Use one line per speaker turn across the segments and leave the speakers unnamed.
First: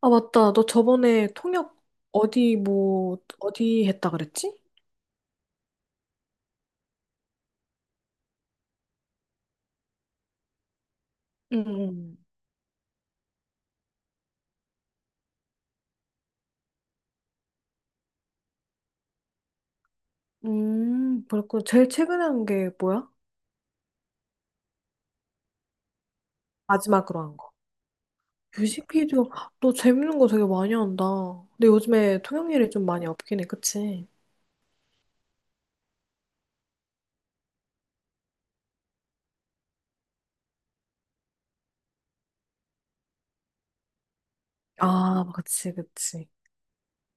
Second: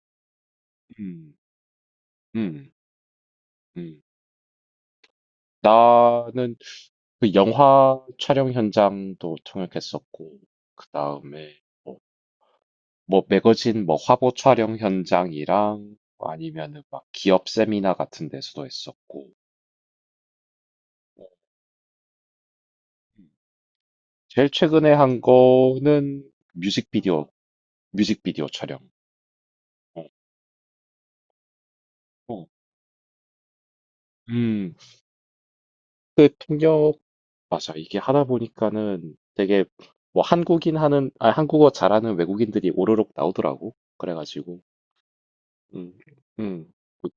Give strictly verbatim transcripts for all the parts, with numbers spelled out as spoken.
아, 맞다. 너 저번에
음.
통역 어디
음.
뭐 어디
음.
했다 그랬지?
나는 그 영화 촬영 현장도 통역했었고, 그 다음에 뭐,
응.
뭐 매거진 뭐 화보 촬영 현장이랑 아니면은 막 기업 세미나 같은 데서도 했었고,
응.
뭐,
음, 그렇고 제일 최근에 한 게 뭐야?
음. 제일 최근에 한 거는
마지막으로
뮤직비디오,
한 거.
뮤직비디오 촬영.
뮤직비디오. 너
어,
재밌는 거 되게 많이 한다. 근데 요즘에
어.
통역 일이 좀 많이 없긴 해. 그치?
음, 그 통역, 맞아. 이게 하다 보니까는 되게 뭐 한국인 하는, 아, 한국어 잘하는 외국인들이 오로록 나오더라고. 그래가지고.
아, 그치,
음.
그치.
음. 그-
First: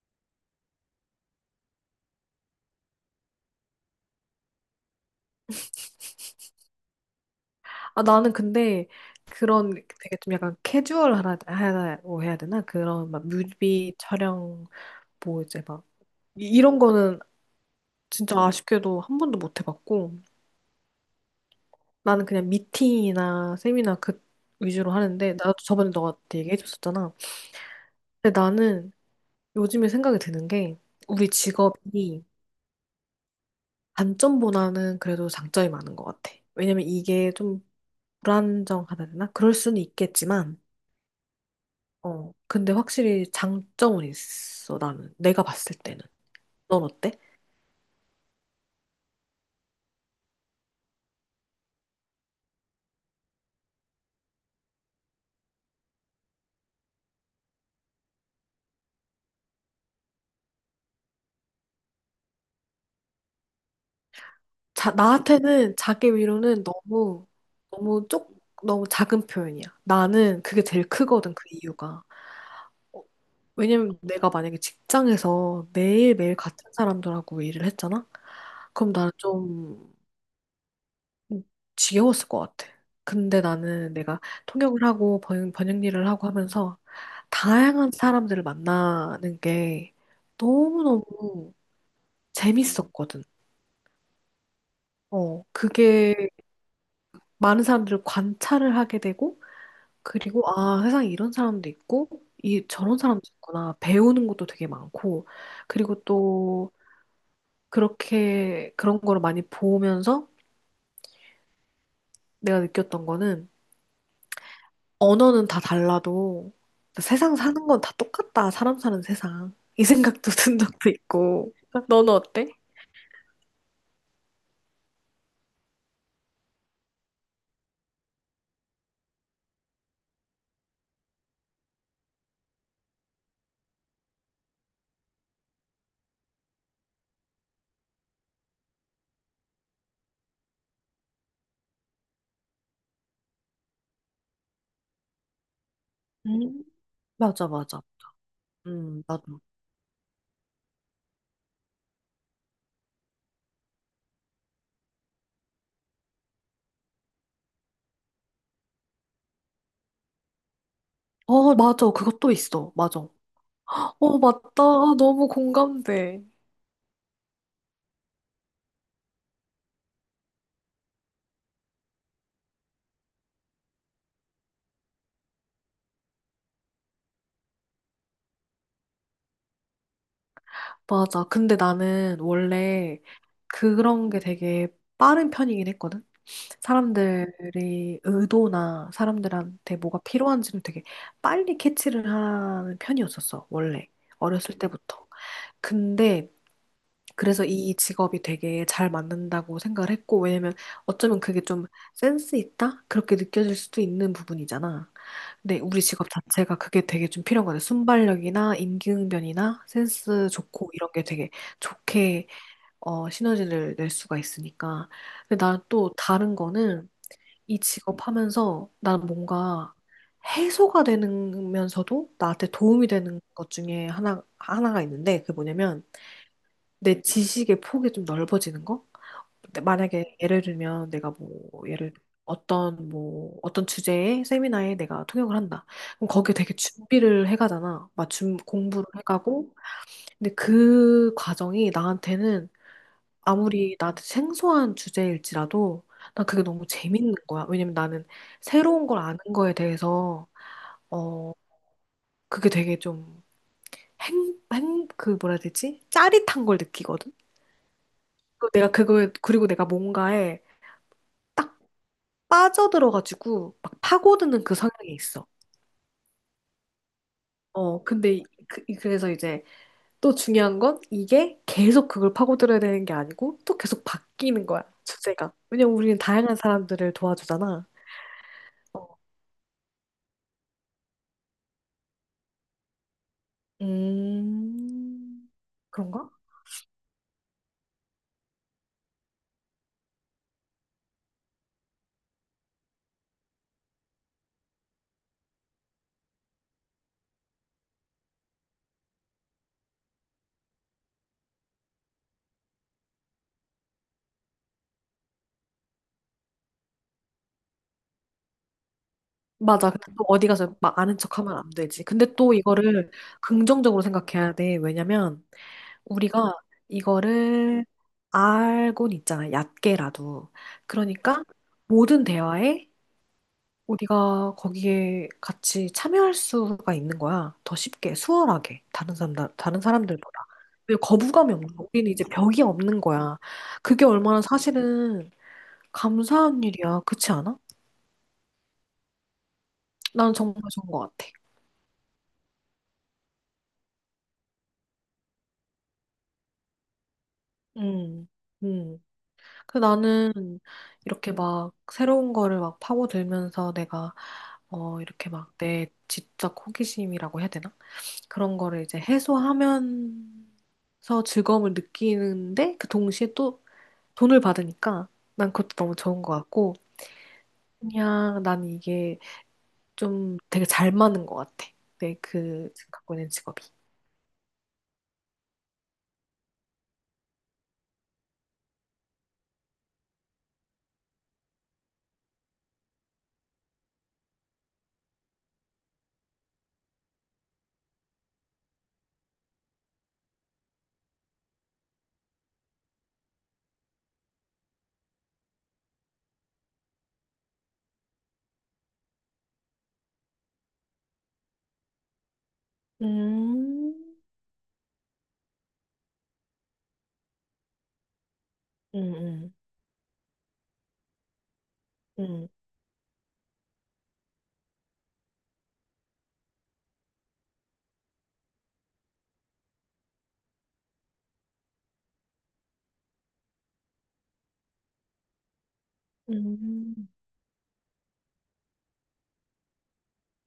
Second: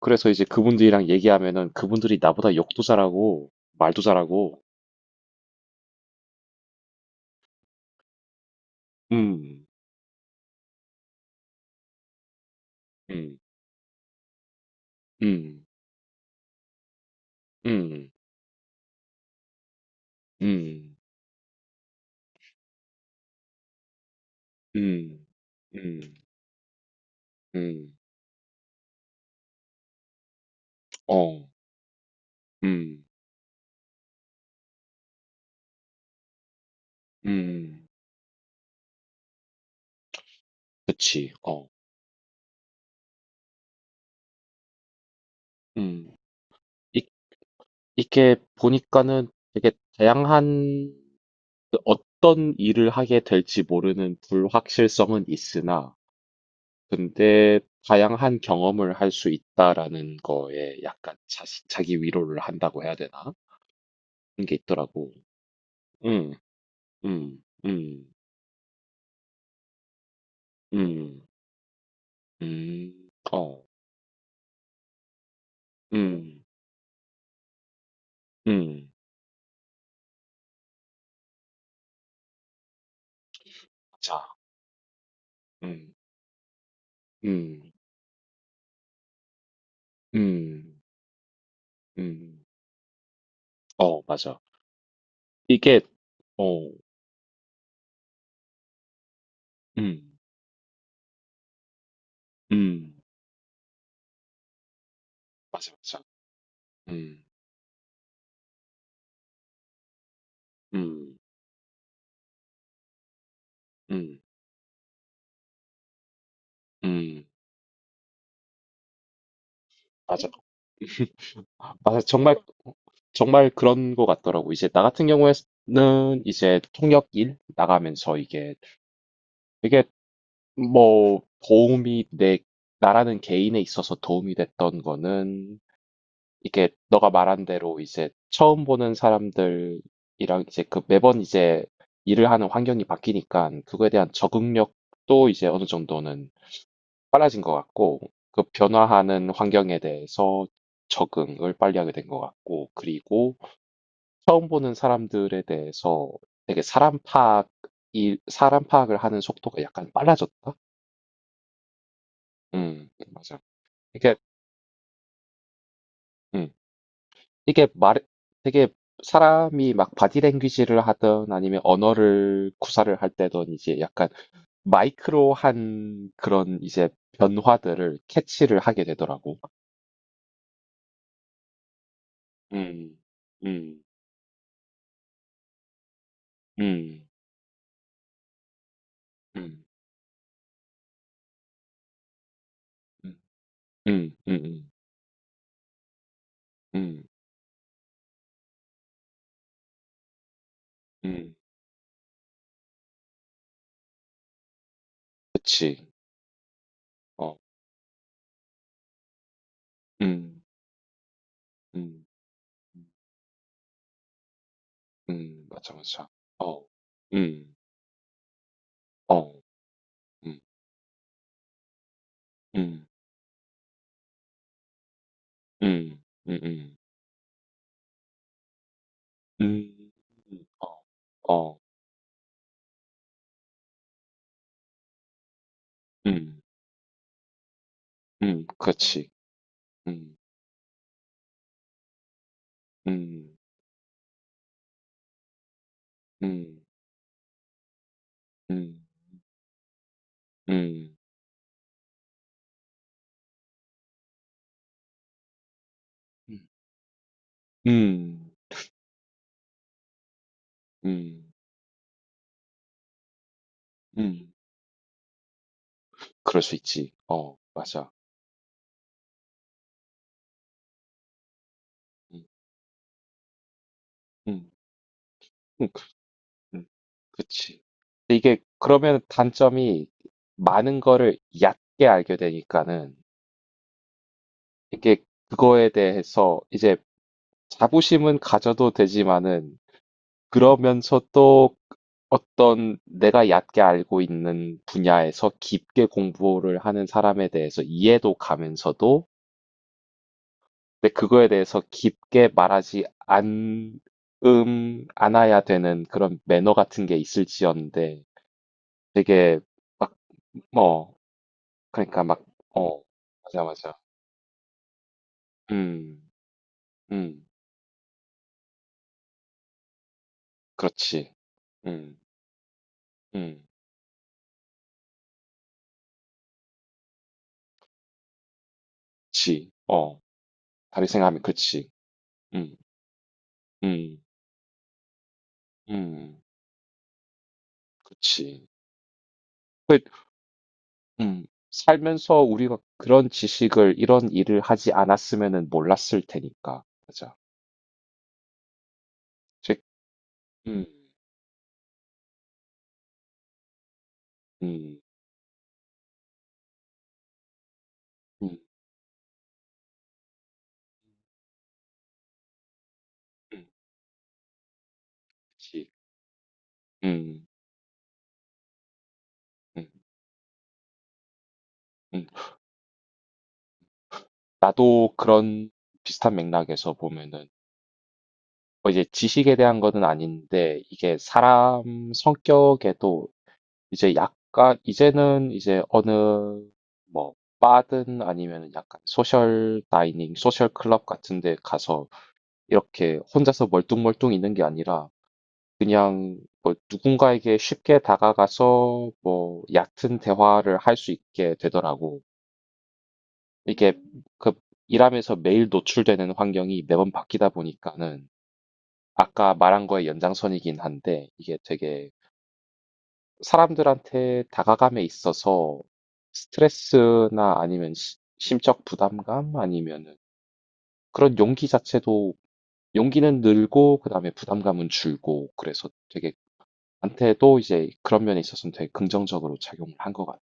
그래서 이제 그분들이랑 얘기하면은 그분들이 나보다 욕도 잘하고 말도 잘하고.
아, 나는 근데
음.
그런 되게 좀 약간 캐주얼하다고 해야 되나? 그런 막
음.
뮤비 촬영 뭐 이제
음.
막 이- 이런 거는
음.
진짜 아쉽게도 한 번도 못 해봤고.
음.
나는 그냥 미팅이나 세미나 그 위주로
음.
하는데 나도 저번에
음.
너가 얘기해줬었잖아.
음.
근데 나는 요즘에 생각이 드는 게 우리
어.
직업이
음.
단점보다는 그래도 장점이 많은 것 같아. 왜냐면 이게 좀
음.
불안정하다 해야 되나? 그럴 수는 있겠지만,
그치. 어.
어, 근데 확실히 장점은 있어, 나는. 내가 봤을 때는.
음.
넌
이,
어때?
이게 보니까는 되게 다양한 그 어떤 일을 하게 될지 모르는 불확실성은 있으나, 근데 다양한 경험을 할 수 있다라는 거에 약간 자시 자기 위로를 한다고 해야 되나? 그런 게
자,
있더라고.
나한테는 자기
음.
위로는 너무,
음. 음.
너무 쪽, 너무 작은 표현이야. 나는 그게 제일
음.
크거든, 그 이유가.
음.
어,
어.
왜냐면 내가 만약에 직장에서 매일매일
음.
같은 사람들하고 일을 했잖아?
응.
그럼 나는 좀 지겨웠을 것 같아. 근데 나는 내가
맞아.
통역을 하고 번, 번역
음.
일을 하고 하면서
음.
다양한 사람들을 만나는 게
음.
너무너무
음.
재밌었거든.
어, 맞아.
어,
이게.
그게
어.
많은 사람들을 관찰을 하게 되고,
음.
그리고 아, 세상에 이런 사람도 있고, 이
음.
저런 사람도 있구나. 배우는 것도 되게 많고,
맞아, 맞아.
그리고 또
음.
그렇게 그런 거를 많이 보면서
음.
내가 느꼈던 거는
음.
언어는 다 달라도
음.
세상 사는 건 다 똑같다. 사람 사는 세상. 이
맞아.
생각도 든 적도 있고.
아,
너는
정말.
어때?
정말 그런 것 같더라고. 이제 나 같은 경우에는 이제 통역 일 나가면서 이게 되게 뭐 도움이, 내, 나라는 개인에 있어서 도움이 됐던 거는, 이게 너가 말한 대로 이제 처음 보는 사람들이랑 이제 그 매번 이제 일을 하는 환경이 바뀌니까 그거에 대한 적응력도 이제 어느 정도는
음,
빨라진
맞아,
것
맞아.
같고, 그
음,
변화하는
나도.
환경에 대해서 적응을 빨리 하게 된 것 같고, 그리고 처음 보는 사람들에 대해서 되게 사람 파악이 사람 파악을 하는 속도가 약간 빨라졌다?
어, 맞아. 그것도 있어.
음.
맞아.
맞아. 이게.
어, 맞다. 아, 너무 공감돼.
음. 이게 말 되게, 사람이 막 바디 랭귀지를 하든 아니면 언어를 구사를 할 때든 이제 약간 마이크로한 그런 이제 변화들을 캐치를 하게 되더라고.
맞아. 근데 나는
음.
원래
음.
그런 게 되게 빠른 편이긴 했거든.
음.
사람들의 의도나
음.
사람들한테 뭐가 필요한지를 되게 빨리 캐치를 하는
음.
편이었었어, 원래.
음. 음음.
어렸을
음.
때부터. 근데
음.
그래서 이 직업이 되게 잘 맞는다고 생각을 했고, 왜냐면 어쩌면
음.
그게 좀 센스 있다? 그렇게 느껴질 수도 있는 부분이잖아. 근데 우리
그치.
직업 자체가 그게 되게 좀
어.
필요한 거같 순발력이나 임기응변이나 센스
음.
좋고 이런 게 되게
음.
좋게
음.
어, 시너지를 낼 수가 있으니까. 근데
음
난
맞아,
또
맞아.
다른
어.
거는
음.
이 직업 하면서 난
어.
뭔가
음.
해소가 되면서도 나한테
음.
도움이 되는 것 중에 하나, 하나가 있는데 그게 뭐냐면
음. 음. 음.
내 지식의 폭이 좀 넓어지는 거? 근데
음.
만약에
음,
예를
음,
들면 내가 뭐
어.
예를 어떤 뭐 어떤 주제의 세미나에 내가 통역을 한다. 그럼 거기에
음.
되게 준비를 해가잖아. 막 준-
음.
공부를
그렇지.
해가고.
음.
근데 그 과정이 나한테는
음.
아무리 나한테 생소한 주제일지라도 난 그게
음.
너무 재밌는 거야. 왜냐면 나는
음.
새로운 걸 아는 거에 대해서
음.
어 그게 되게 좀 행, 행, 그 뭐라 해야 되지?
음.
짜릿한 걸 느끼거든.
음.
그리고 내가 그거에 그리고 내가 뭔가에
음.
딱 빠져들어가지고 막
음.
파고드는 그 성향이 있어.
그럴 수 있지. 어,
어
맞아.
근데 이- 그, 그래서 이제 또 중요한 건 이게 계속 그걸
음.
파고들어야 되는 게 아니고 또 계속 바뀌는
음.
거야 주제가.
음.
왜냐면
그-
우리는 다양한
음.
사람들을
그치.
도와주잖아.
근데 이게
어,
그러면 단점이, 많은 거를 얕게 알게 되니까는 이게
음,
그거에
그런가?
대해서 이제 자부심은 가져도 되지만은, 그러면서 또 어떤 내가 얕게 알고 있는 분야에서 깊게 공부를 하는 사람에 대해서 이해도 가면서도, 근데 그거에 대해서 깊게 말하지 않, 음, 않아야 되는 그런 매너 같은 게 있을지언데, 되게.
맞아. 근데
막,
또 어디 가서 막
뭐,
아는 척 하면 안 되지.
그러니까
근데
막,
또
어,
이거를
맞아, 맞아.
긍정적으로 생각해야 돼. 왜냐면
음.
우리가
음.
이거를 알고는 있잖아. 얕게라도.
그렇지.
그러니까
음.
모든 대화에
음.
우리가 거기에 같이 참여할 수가 있는 거야. 더 쉽게, 수월하게. 다른 사람들,
그치.
다른
어.
사람들보다. 왜
다르게 생각하면
거부감이 없는 거야.
그치.
우리는 이제 벽이
음.
없는 거야. 그게
음.
얼마나 사실은
음.
감사한 일이야. 그렇지 않아?
그치. 그.
나는 정말 좋은 것 같아.
음. 살면서 우리가 그런 지식을, 이런 일을 하지 않았으면은 몰랐을 테니까. 맞아.
음, 음,
제.
그 나는
음.
이렇게 막 새로운 거를 막 파고들면서 내가
음.
어 이렇게 막 내 지적 호기심이라고 해야 되나? 그런
음.
거를 이제 해소하면서 즐거움을 느끼는데 그 동시에 또
음.
돈을 받으니까 난 그것도
그치.
너무 좋은 것 같고
음.
그냥 난 이게
음.
좀 되게 잘 맞는 것 같아.
음.
내그 지금 갖고 있는 직업이.
나도 그런 비슷한 맥락에서 보면은, 뭐 이제 지식에 대한 거는 아닌데 이게 사람 성격에도 이제 약간 이제는 이제 어느 뭐 바든 아니면 약간 소셜 다이닝, 소셜 클럽 같은 데 가서 이렇게 혼자서 멀뚱멀뚱 있는 게 아니라 그냥 뭐 누군가에게 쉽게 다가가서 뭐 얕은 대화를 할 수 있게 되더라고. 이게
음,
그 일하면서 매일 노출되는 환경이 매번 바뀌다 보니까는,
음,
아까 말한 거의 연장선이긴 한데 이게 되게
음, 음.
사람들한테 다가감에 있어서 스트레스나 아니면 시- 심적 부담감 아니면은 그런 용기 자체도, 용기는 늘고 그다음에 부담감은 줄고, 그래서 되게
음.
나한테도 이제 그런 면에 있어서는 되게 긍정적으로 작용을 한 것 같아.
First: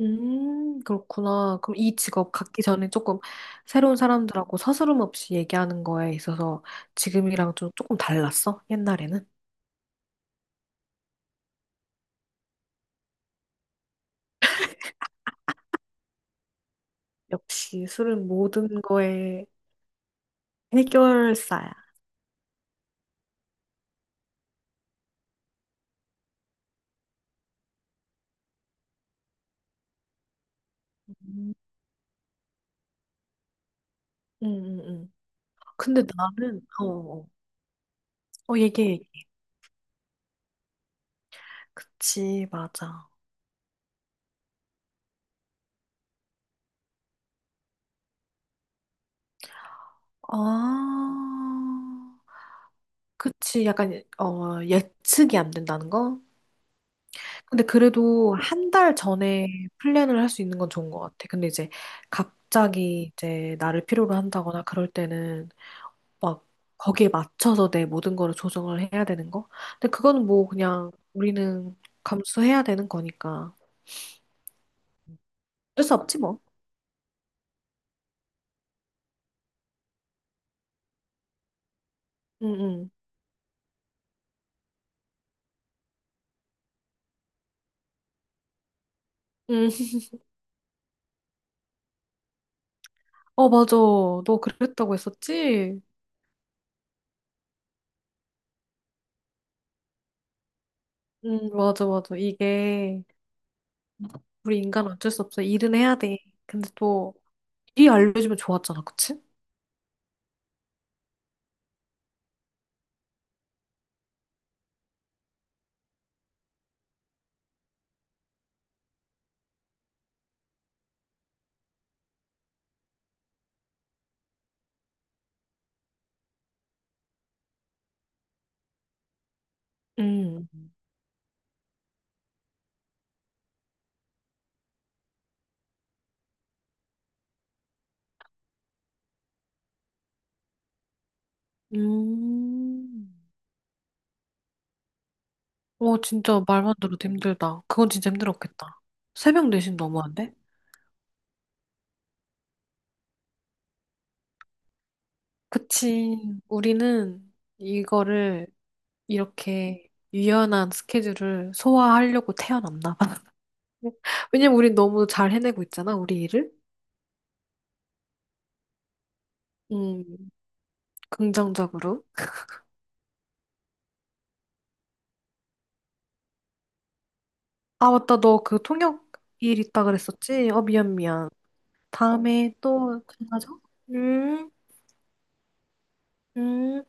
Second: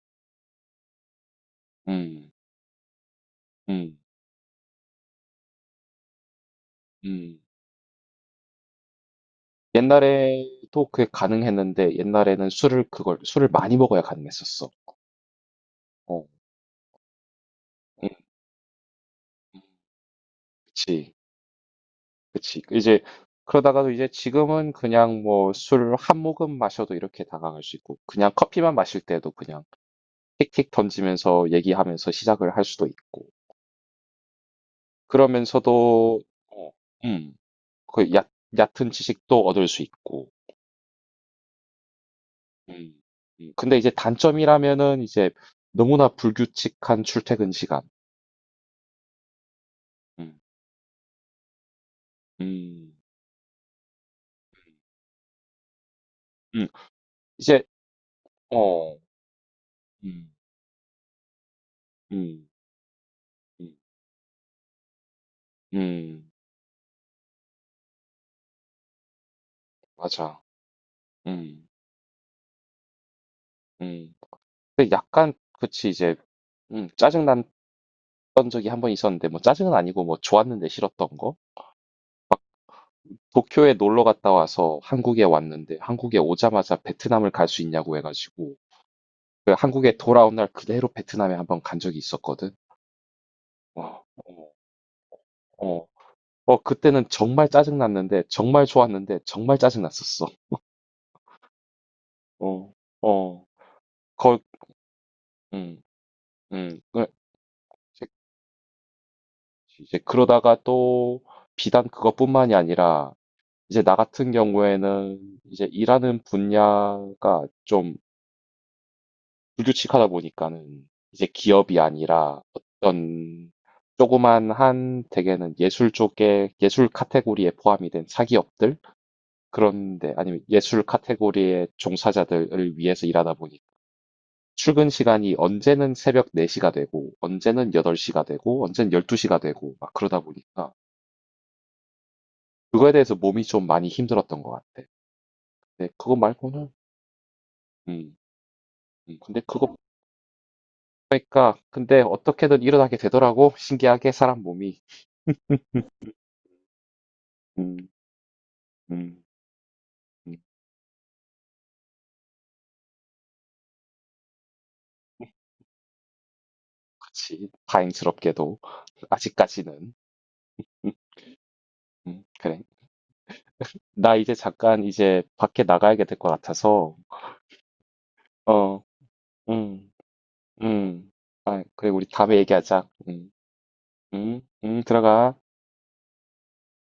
음, 그렇구나. 그럼 이
음.
직업 갖기 전에 조금 새로운
음.
사람들하고 서스름 없이 얘기하는 거에 있어서
음.
지금이랑 좀 조금 달랐어? 옛날에는?
옛날에도 그게 가능했는데, 옛날에는 술을 그걸 술을 많이 먹어야 가능했었어. 어.
역시
음.
술은 모든 거의
음. 그치.
해결사야.
그치. 이제 그러다가도 이제 지금은 그냥 뭐 술 한 모금 마셔도 이렇게 다가갈 수 있고, 그냥 커피만 마실 때도 그냥 킥킥 던지면서
음,
얘기하면서 시작을 할 수도 있고,
음, 음. 음. 근데
그러면서도
나는,
어
어, 어,
음 그 얕
어, 얘기해.
얕은
얘기해.
지식도 얻을 수 있고.
그치,
음.
맞아.
음. 근데 이제 단점이라면은 이제 너무나 불규칙한 출퇴근 시간. 음.
아,
음.
그치. 약간, 어, 예측이 안 된다는 거?
음. 음. 이제.
근데 그래도 한 달
어.
전에 플랜을 할
음.
수 있는 건 좋은 것 같아. 근데 이제
음.
갑자기 이제
음.
나를 필요로 한다거나 그럴 때는
음.
막 거기에 맞춰서 내 모든 거를 조정을 해야 되는 거? 근데 그거는
맞아.
뭐 그냥
음.
우리는 감수해야 되는 거니까.
음. 그 약간.
어쩔
그치
수
이제.
없지 뭐.
음. 짜증났던 적이 한 번 있었는데, 뭐 짜증은 아니고 뭐 좋았는데 싫었던 거.
응응.
도쿄에 놀러 갔다 와서 한국에 왔는데, 한국에 오자마자 베트남을 갈 수 있냐고 해 가지고 그
응. 응.
한국에 돌아온 날 그대로 베트남에 한번 간 적이 있었거든.
어, 맞아.
어.
너
어.
그랬다고 했었지?
어. 어 그때는 정말 짜증났는데, 정말 좋았는데 정말 짜증났었어.
응, 맞아, 맞아.
어.
이게
어. 거.
우리 인간은 어쩔 수 없어. 일은
음.
해야 돼. 근데
음. 그.
또일 알려주면 좋았잖아, 그치?
이제 그러다가 또 비단 그것뿐만이 아니라, 이제 나 같은 경우에는 이제 일하는 분야가 좀 불규칙하다 보니까는 이제 기업이 아니라 어떤 조그만 한, 대개는 예술 쪽에 예술 카테고리에 포함이 된 사기업들, 그런데 아니면
응.
예술 카테고리의 종사자들을 위해서 일하다 보니, 출근 시간이 언제는 새벽 네 시가 되고 언제는 여덟 시가 되고 언제는 열두 시가 되고 막 그러다 보니까 그거에
음.
대해서 몸이 좀 많이 힘들었던 것 같아. 근데
오,
그거
진짜
말고는.
말만 들어도 힘들다. 그건 진짜
음,
힘들었겠다.
음, 근데
새벽 네 시
그거
너무한데?
그러니까, 근데 어떻게든 일어나게 되더라고. 신기하게 사람 몸이.
그치. 우리는
음.
이거를
음.
이렇게
음.
유연한 스케줄을 소화하려고 태어났나 봐. 왜냐면 우린 너무 잘 해내고 있잖아, 우리 일을.
그치. 다행스럽게도 아직까지는.
음,
음.
긍정적으로.
음. 그래. 나 이제 잠깐 이제 밖에 나가야 될 것 같아서.
아, 맞다. 너 그
어.
통역 일 있다
음.
그랬었지? 어, 미안,
음.
미안.
아, 그래, 우리 다음에
다음에
얘기하자.
또
음.
만나자.
음.
음,
음. 들어가.
음.